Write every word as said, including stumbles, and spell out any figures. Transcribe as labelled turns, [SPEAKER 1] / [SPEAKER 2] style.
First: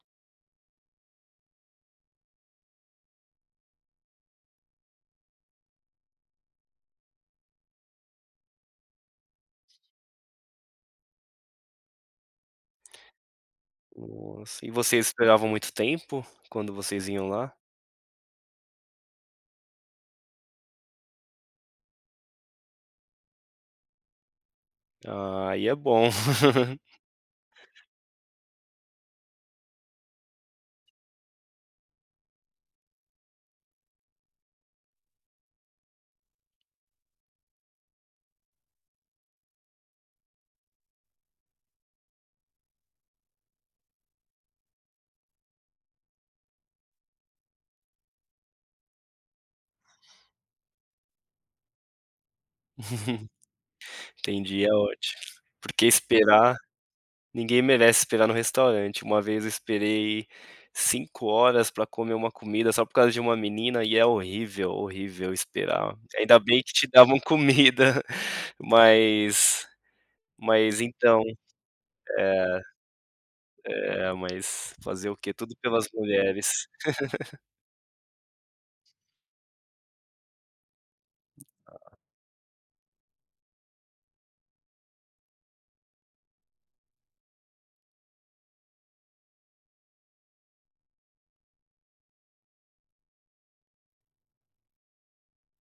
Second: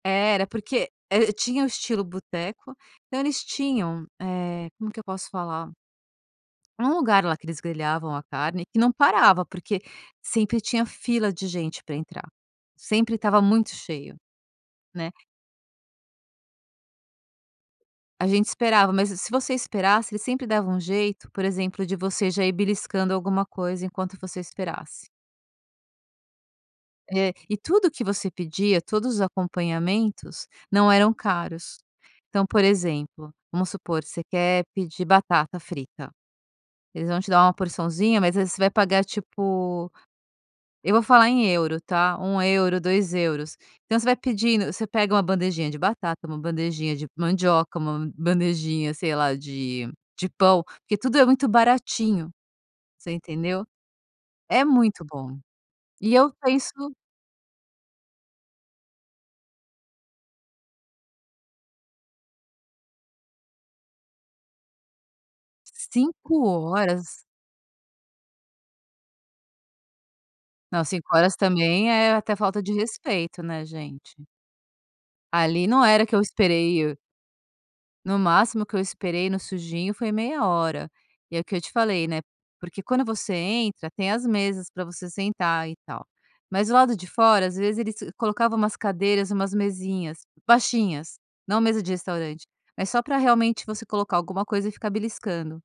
[SPEAKER 1] É, era porque e e tinha o estilo "boteco", então eles tinham, eh, como que eu posso falar um lugar lá, que eles grelhavam a carne e não parava porque, sempre tinha fila de gente pra entrar, sempre estava muito cheio,
[SPEAKER 2] Nossa e vocês
[SPEAKER 1] né.
[SPEAKER 2] esperavam muito tempo, quando vocês iam lá?
[SPEAKER 1] A gente esperava mas se se você esperasse, eles sempre davam um jeito, por exemplo, de você já ir beliscando alguma coisa enquanto você esperasse.
[SPEAKER 2] Ah aí é bom.
[SPEAKER 1] É, e tudo que você pedia, todos os acompanhamentos, não eram caros. Então, por exemplo, vamos supor: você quer pedir batata frita. Eles vão te dar uma porçãozinha, mas aí você vai pagar tipo, eu vou falar em euro tá? um euro, dois euros. Então você vai pedindo você pega uma bandejinha de batata, uma bandejinha de mandioca, uma bandejinha, sei lá, de de pão, porque tudo é muito baratinho. Você entendeu? É
[SPEAKER 2] Entendi. É
[SPEAKER 1] muito
[SPEAKER 2] ótimo,
[SPEAKER 1] bom!
[SPEAKER 2] porque
[SPEAKER 1] E eu
[SPEAKER 2] esperar,
[SPEAKER 1] penso
[SPEAKER 2] ninguém merece esperar no restaurante. Uma vez eu esperei cinco horas para comer uma comida, só por causa de uma menina e é horrível, horrível esperar, ainda
[SPEAKER 1] cinco
[SPEAKER 2] bem que te davam
[SPEAKER 1] horas?
[SPEAKER 2] comida, mas mas,
[SPEAKER 1] Não, cinco
[SPEAKER 2] então,
[SPEAKER 1] horas também, é é até
[SPEAKER 2] eh,
[SPEAKER 1] falta de respeito, né,
[SPEAKER 2] é,
[SPEAKER 1] gente?
[SPEAKER 2] mas fazer o quê? Tudo
[SPEAKER 1] Ali não
[SPEAKER 2] pelas
[SPEAKER 1] era que eu
[SPEAKER 2] mulheres.
[SPEAKER 1] esperei, e o no máximo que eu esperei, no sujinho, foi meia hora, e é o que eu te
[SPEAKER 2] É
[SPEAKER 1] falei, né porque quando você entra, tem as mesas pra você sentar e tal. Mas o lado de fora, às vezes, eles colocava umas cadeiras, umas mesinhas, baixinhas, não mesa de restaurante, é só para, realmente, você colocar alguma coisa e ficar beliscando.